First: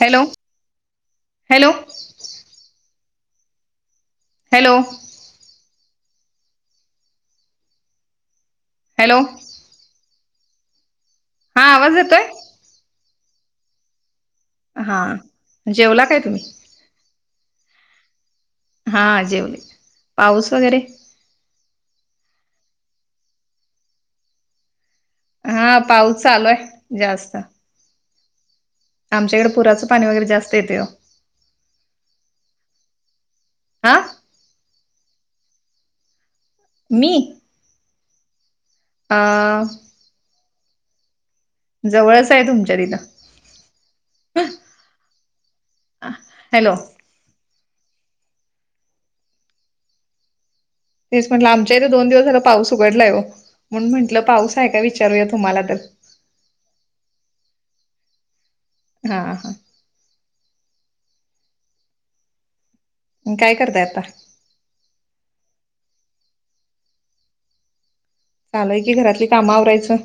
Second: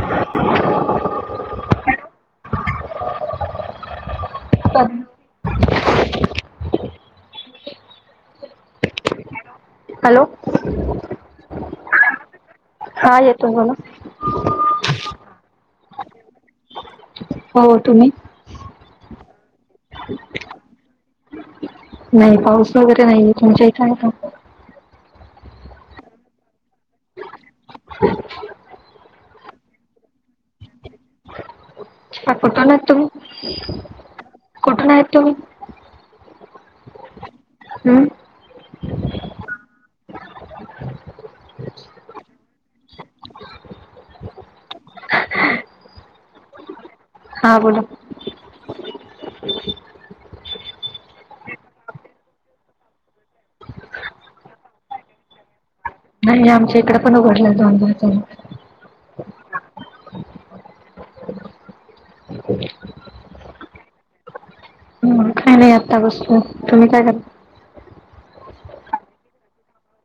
Hello hello. Hello. [unintelligible] Hello. Hello. हा आवाज येतोय. हा येतोय बोला. हा जेवला काय तुम्ही. हो तुम्ही. हा जेवले पाऊस वगैरे नाही पाऊस वगैरे नाहीये तुमच्या इथ. हा पाऊस चालूय जास्त. आमच्याकडे पुराचं पाणी वगैरे जास्त येतय ओ. आ कुठणतून हां कुठनातून मी. हम्म. आ. जवळच आहे तुमच्या तिथ. हॅलो. हा बोला. तेच म्हटलं आमच्या इथे दोन दिवस झाला पाऊस उघडला आहे म्हणून म्हटलं पाऊस आहे का विचारूया तुम्हाला तर नाही आमच्या इकडे पण उघडलं दोन दिवस झालं. हा हा. काय करताय आता. ह् खा नाही आत्ता वस्ू तुम्ही काय करता. चालुय की घरातली काम आवरायचं.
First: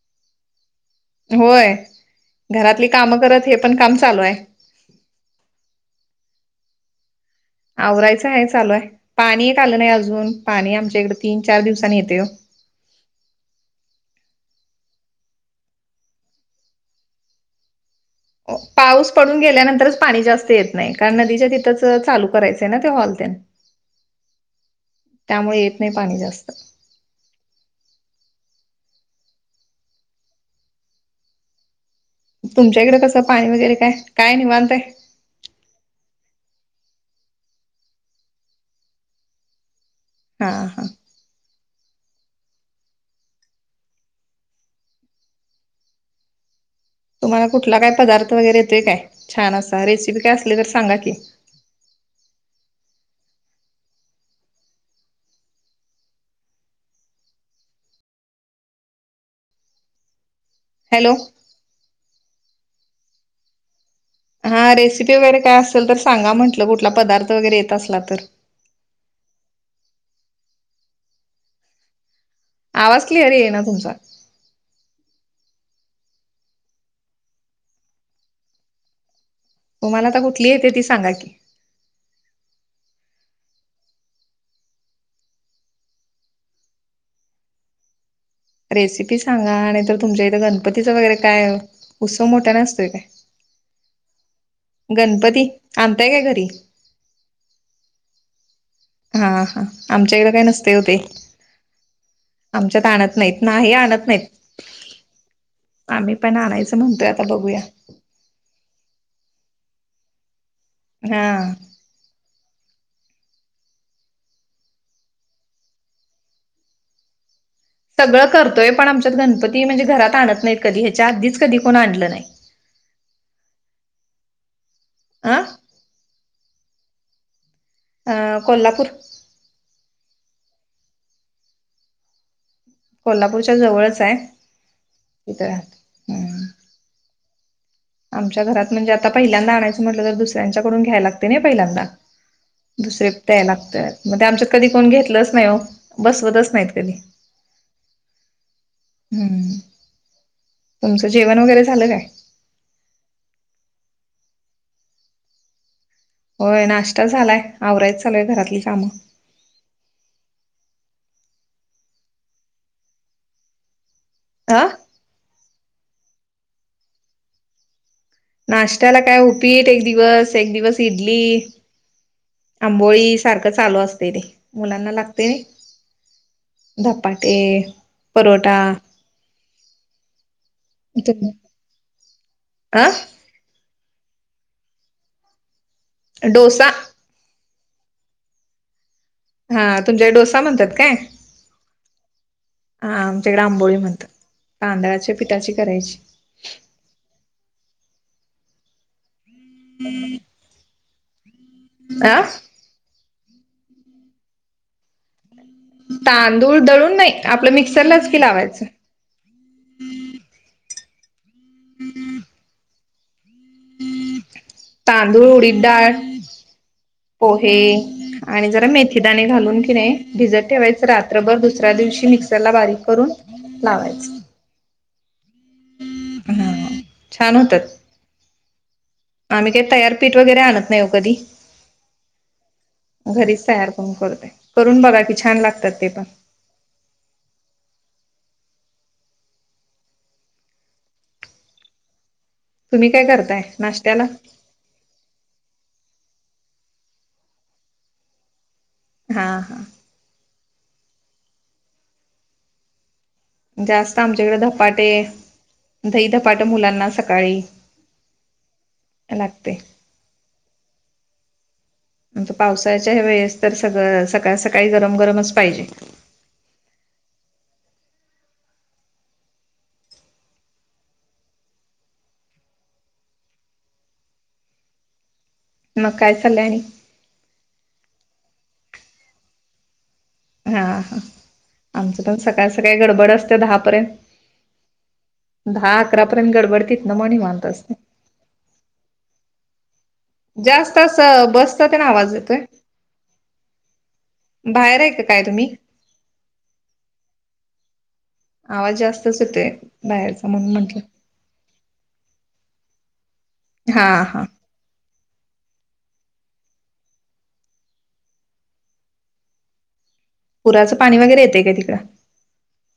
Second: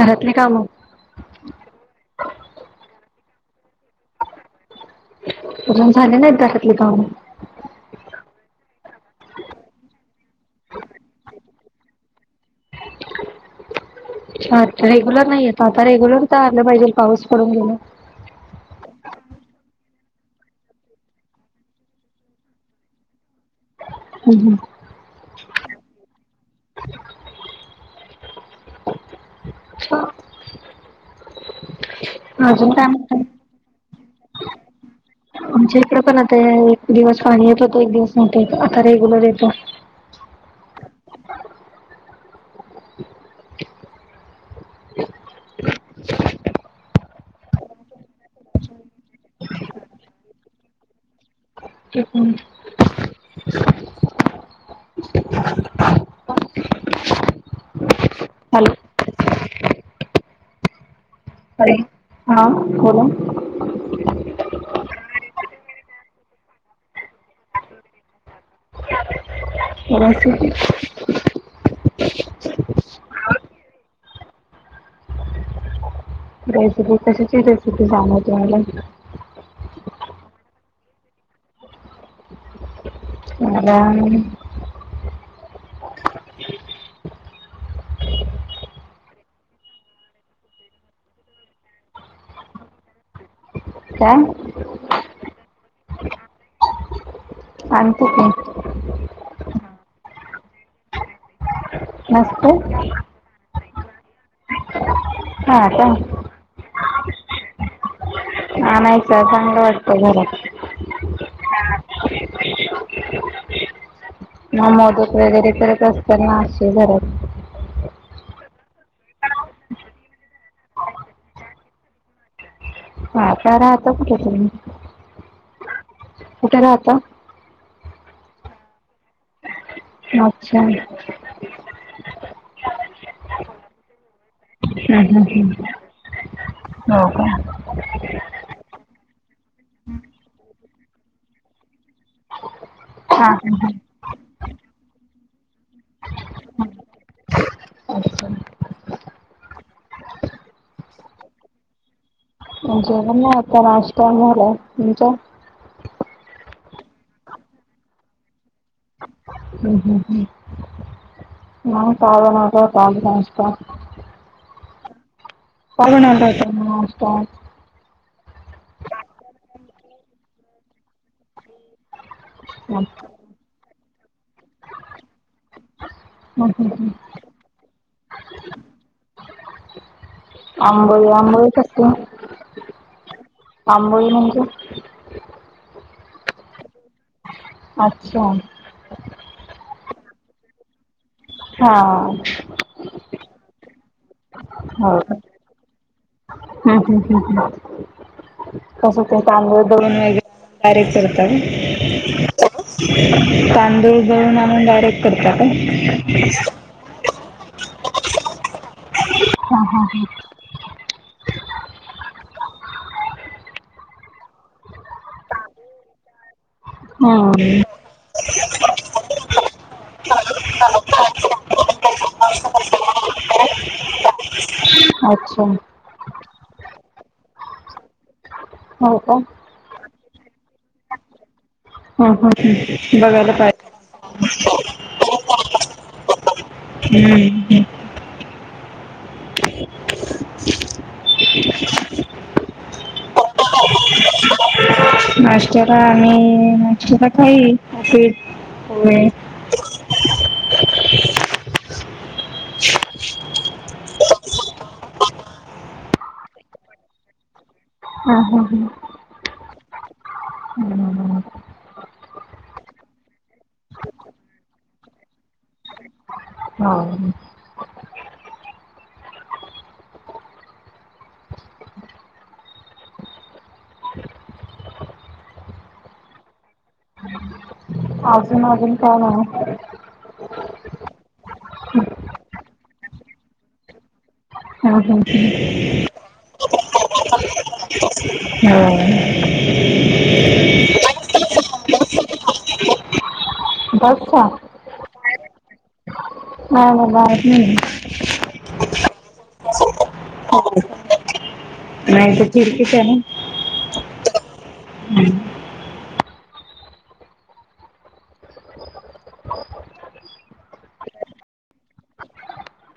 घरातले काम. होय घरातली कामं करत हे पण काम चालू आहे. पून झाले नाही घरातले गाव आवरायचं आहे चालू आहे पाणी एक आलं नाही अजून पाणी आमच्या इकडे तीन चार दिवसांनी येतय ओ. अच्छा रेग्युलर नाहीय आ आता रेग्युलर तर आलं पाहिजे पाऊस पडून गेल. पाऊस पडून गेल्यानंतरच पाणी जास्त येत नाही कारण नदीच्या तिथंच चालू करायचंय ना ते हॉलतेन [inaudible] हम् हम. त्यामुळे येत नाही पाणी जास्त अच्छा अजून तुमच्या काय इकडे कसं म्हणताय पाणी वगैरे काय काय नाही निवांत हाय. आमच्या इकडे पण आता एक दिवस पाणी येतोत एक दिवस नव्ह आता रेग्युलर येत. हा हा. तुम्हाला कुठला काय पदार्थ वगैरे येतोय काय छान असा रेसिपी काय असली तर सांगा की. तेक [unintelligible] हॅलो हॅलो. अरे हा, बोला हा रेसिपी वगैरे काय असेल तर सांगा म्हटलं, कुठला पदार्थ वगैरे येत असला तर शी [unintelligible] आवाज क्लिअरी येईना तुमचा. रेसिपी कशाची रेसिपी सांम तुम्हाला [unintelligible] तुम्हाला आता कुठली येते ती सांगा की. मला. रेसिपी सांगा नाही तर, तुमच्या इथं गणपतीचं वगैरे काय आहे उत्सम मोठ्या नसत काय? काय? गणपती, आणताय काय घरी. आणते की. हा, हा, आमच्याकडे काय नसते ओ ते, नसते आमच्यात आणत नाहीत. नाही, आणत नाहीत. हा, का आम्ही पण आनायचं नव्हतं, आता बघूया आणायचं, चांगलं वाटतं घरात. हा. मी मोदक वगैरे करत असते ना असे घरात. सगळं करतोय पण, आमच्यात गणपती म्हणजे घरात आणत नाहीत कधी ह्याच्या आधीच कधी कोण आणलं नाही. हा तर राहत कुठे तुम्ही? आं. कुटे राहता? अ, कोल्हापूर अच्छा! कोल्हापूरच्या जवळच आहे. हम्, तिथं ह्, राहते. हम्म हो का? आमच्या घरात म्हणजे, आता पहिल्यांदा आणायचं म्हटलं तर दुसऱ्यांच्याकडून घ्याय लागते नाही पहिल्यांदा. दुसरे हा द्या हं, हं, लागतात, म ते आमच्यात कधी कोण घेतलंच नाही हो बसवतच नाहीत कधी ह्, तुमचं जेवण वगैरे झालं काय? जेणन नाही आता नाष्टा झाला, तुमच? होय नाश्ता झालाय, आवरायच चालूय घरातली कामं. हम् हम् हम् का नाता पा इ [unintelligible] आ. पाघणता ना [unintelligible] नाशत्याला काय उपीट एक दिवस, एक दिवस इडली. नाश्ता आंबोळी सारखं चालू असते ते, मुलांना लागते. हं हं हं. धपाटे, परोठा अंबळी अंबळी करते, अ आंबळी म्हणजे? डोसा. अच्छा! हा, तुमच्या डोसा म्हणतात काय? हा. हा आमच्याकडे आंबोळी म्हणतात, तांदळाच्या पिठाची करायची. हम्, ह्, [unintelligible] ह कस ते तांदळ दून वगैरेर अ तांदूळ जळून आणमून डायरेक्ट [unintelligible] करत आहे [unintelligible] तांदूळ दळून नाही. आपलं मिक्सरलाच की लावायचं. ह, हा, ह तांदूळ, उडीद डाळ, पोहे हम्म. आणि जरा मेथीदाणे घालून की नाही, भिजत ठेवायच रात्रभर दुसऱ्या दिवशी मिक्सरला बारीक करून लावायचं. अच्छा. हा छान होतात. हो का. आम्ही काही तयारपीठ वगैरे आणत नाही वो कधी. ह ह बघायला पाहिजे. हो करतेय करून बघा की छान लागतात ते पण हम्म ह [inaudible] [inaudible] तुम्ही काय करताय नाशत्याला. नाष्ट्त्याला आणि नाष्ट्याला काही उपीट पोहे. हा हा. जास्त आमच्याकडे धपाटे दही धपाटे मुलांना सकाळी हा हा. लागतेय. हम् [inaudible] आता पावसाळच्या वेळेस तर सळ सकाळ सकाळी गरम गरमच पाहिजे. हा. मग काय चालं आणि [inaudible] अजून अजून का [inaudible] हा हा आमचं पण सकाळ सकाळी गडबड असते दहापर्यंत. हं हं हं. दहा अकरापर्यंत गडबड ती त ना मणी माणत असतेय. हा. जास्त अस बसचा ते ना आवाज येतोय. बसचा. बाहेर आहे का काय तुम्ही. हा बा [inaudible] आवाज जास्तच होतोय. नाही ते खिडकीचा आहे ना [inaudible] हा हा. ह [inaudible] पुराचं पाणी वगैरे येतय का तिकड [inaudible]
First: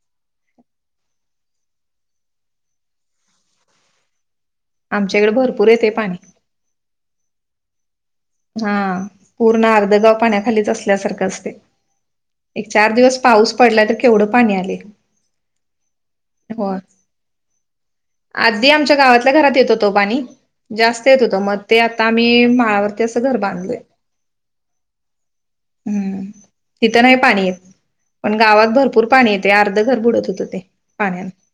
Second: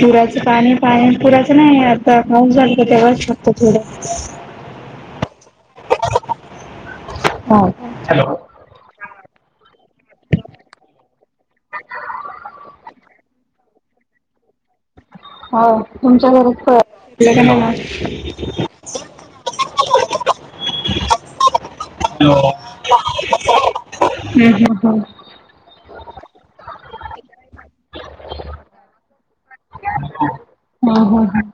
पुराचं पाणी पाणी पुराचं नाही आता पाऊस झाला तर तेव्हाच फक्त थोडं आमच्याकडे भरपूर येते पाणी. ह हा पूर्ण अर्ध गाव पाण्याखालीच असल्यासारखं असतेय. एक चार दिवस पाऊस पडला तर केवढं पाणी आलेय हो तुमच्या घरीच का [inaudible] आच्या गावातल्या घरात येत होतो पाणी जास्त येत होतं मग ते आता हॅलो आम्ही हम्म, माळा ते घर बांधलय हम्म, हम्म. हम्म. तिथं नाही पाणी यत पण गावात भरपूर पाणी येते अर्ध घर बुडत होत ते हा पाण्यान हा.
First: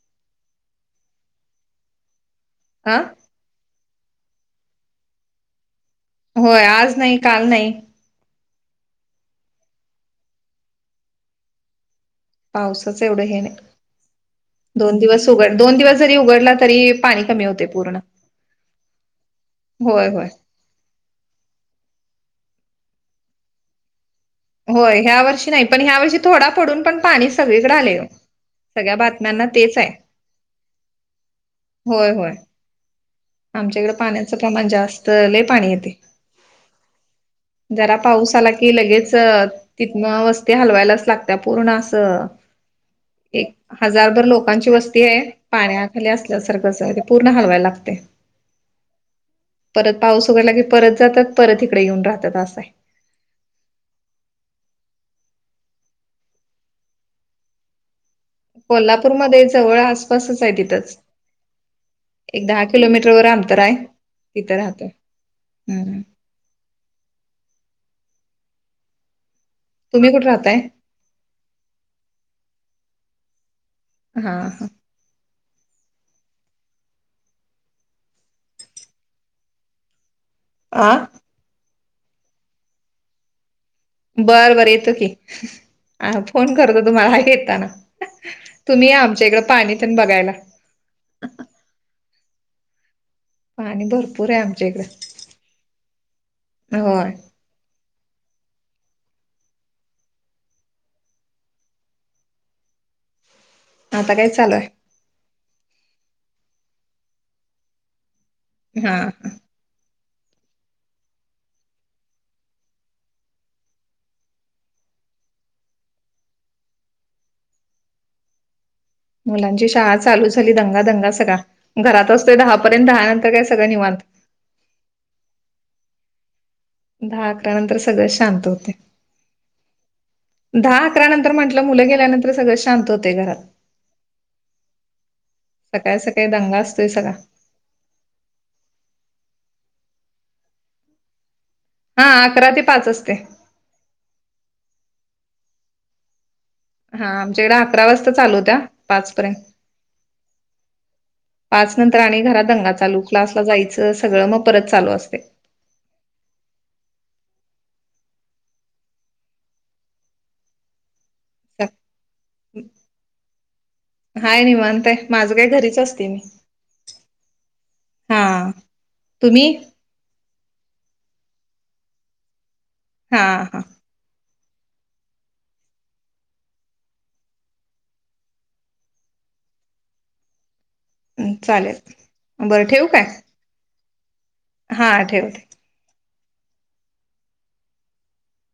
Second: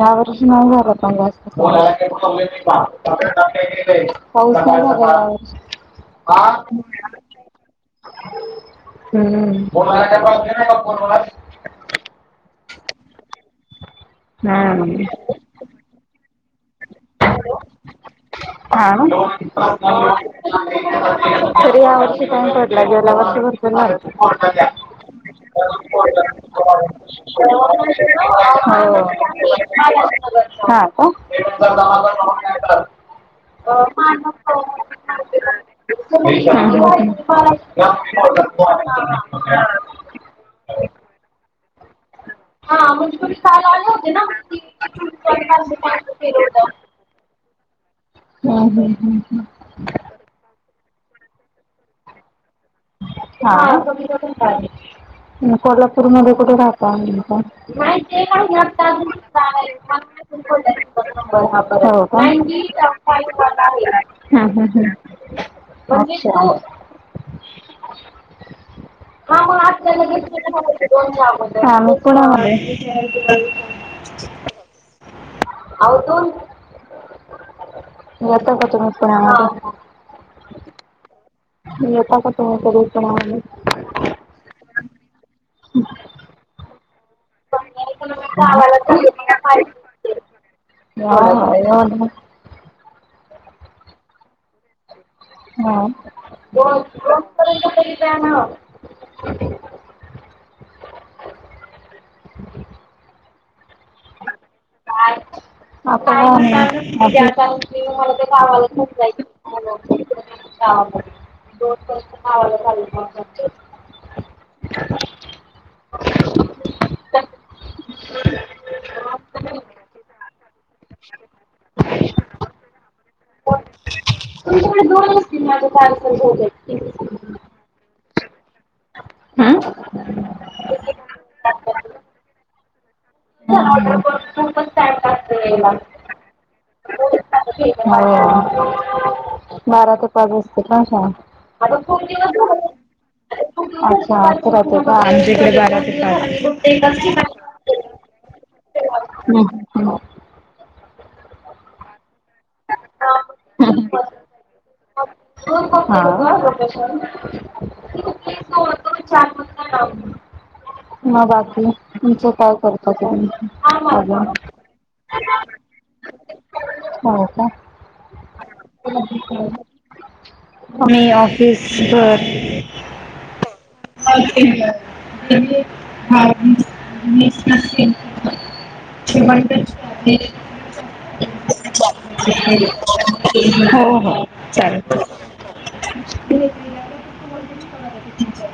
या वर्ष नाही घग [inaudible] हा होऔसा [inaudible] होय आज नाही काल नाही. हम् [inaudible] पावसाच एवढं हे नाही दोन हा दिवस उघड दोन दिवस जरी उघडला तरी पाणी कमी होते पूर्ण. हा. होय होय. [unintelligible] तरी यावर्षी एवढ्या नाही पडला गेल्यावर्षी बराच झाला. होय ह्या वर्षी नाही पण ह्या वर्षी थोडा पडून पण पाणी सगळीच राहिले सगळ्या भात. हा होय होय का? आमच्याकडे अ. पाण्याचं प्रमाण जास्त लय पाणी [unintelligible] येते. ह जरा पाऊस आला की लगेच [unintelligible] तिथनं वस्ती हलवायलाच लागत पूर्ण अस. हु [unintelligible] हजारभर लोकांची वस्ती आहे पाण्याखाली असल्यासारखंच ते पूर्ण हलवायला लागते. हम्म, हम्म हम्म हा. परत पाऊस वगैरे ला के परत जातात परत इकडे येऊन राहतात असां आहे. कोल्हापूरमध्येध्ये कुठे राहत. नाही ते [unintelligible] कोल्हापूरमध्ये जवळ आसपासच आहे तिथंच एक दहा किलोमीटर वर अंतर [unintelligible] हा हा हम हम्. अच्छा. हा मग तुम्ही कुठे राहताय? आपल्यालाॅम [unintelligible] हा हां. अ तो. येता क तम प. आ. येता का तु्ही तरीच. बर बरं येतो की फोन करतो तुम्हाला येताना. पण यायचं म्हणजे गावाला तुम्ही या तरी आमच्या मला इकडं पाणी पण पाहिजे. बघायला. हा [unintelligible] पाणी भरपूर आहे आमच्या इकडे हा. दोन- होय. [unintelligible] आता काय चालूय? [unintelligible] त्या मला ते आहे हा गावाला खूप जायच गावा. दोन तर् खवायला चालू. [unintelligible] मुलांची शाळा चालू झाली दंगा दंगा सगळा घरात असतोय दहापर्यंत दहा नंतर काय सगळं निवांत. दोती ना. [unintelligible] दहा अकरा नंतर सगळे शांत होते. आ. दहा अकरा नंतर म्हटलं मुलं गेल्यानंतर सगळें शांत होते घरात. ऑर्डर करून पण टाइम लागतो यायला सकाळी सकाळी दंगा असतोय सगळा. अ बारा ते पाच वाजते का सांग. आता पू हा दि. अकरा ते पाच असते अच्छा आ राहतो का आमकडे बार का. हा आमच्याकडे अकरा वाजता चालू होत्या पाचपर्यंत. पाच नंतर आणि घरात दंगा चालू क्लासला जायचं सगळं मग परत चालू असते. हा. करतेस. मग. तुमचं काय करतात. हाय निवांत आहे माझं काय घरीच असते मी हो का. हा तुम्ही. आम्ही ऑफिस भर. हा हा [unintelligible] [unintelligible] श्रीमंत [unintelligible] चालेल. बरं ठेवू काय हो हो. हा चालेल ठेव ते. हो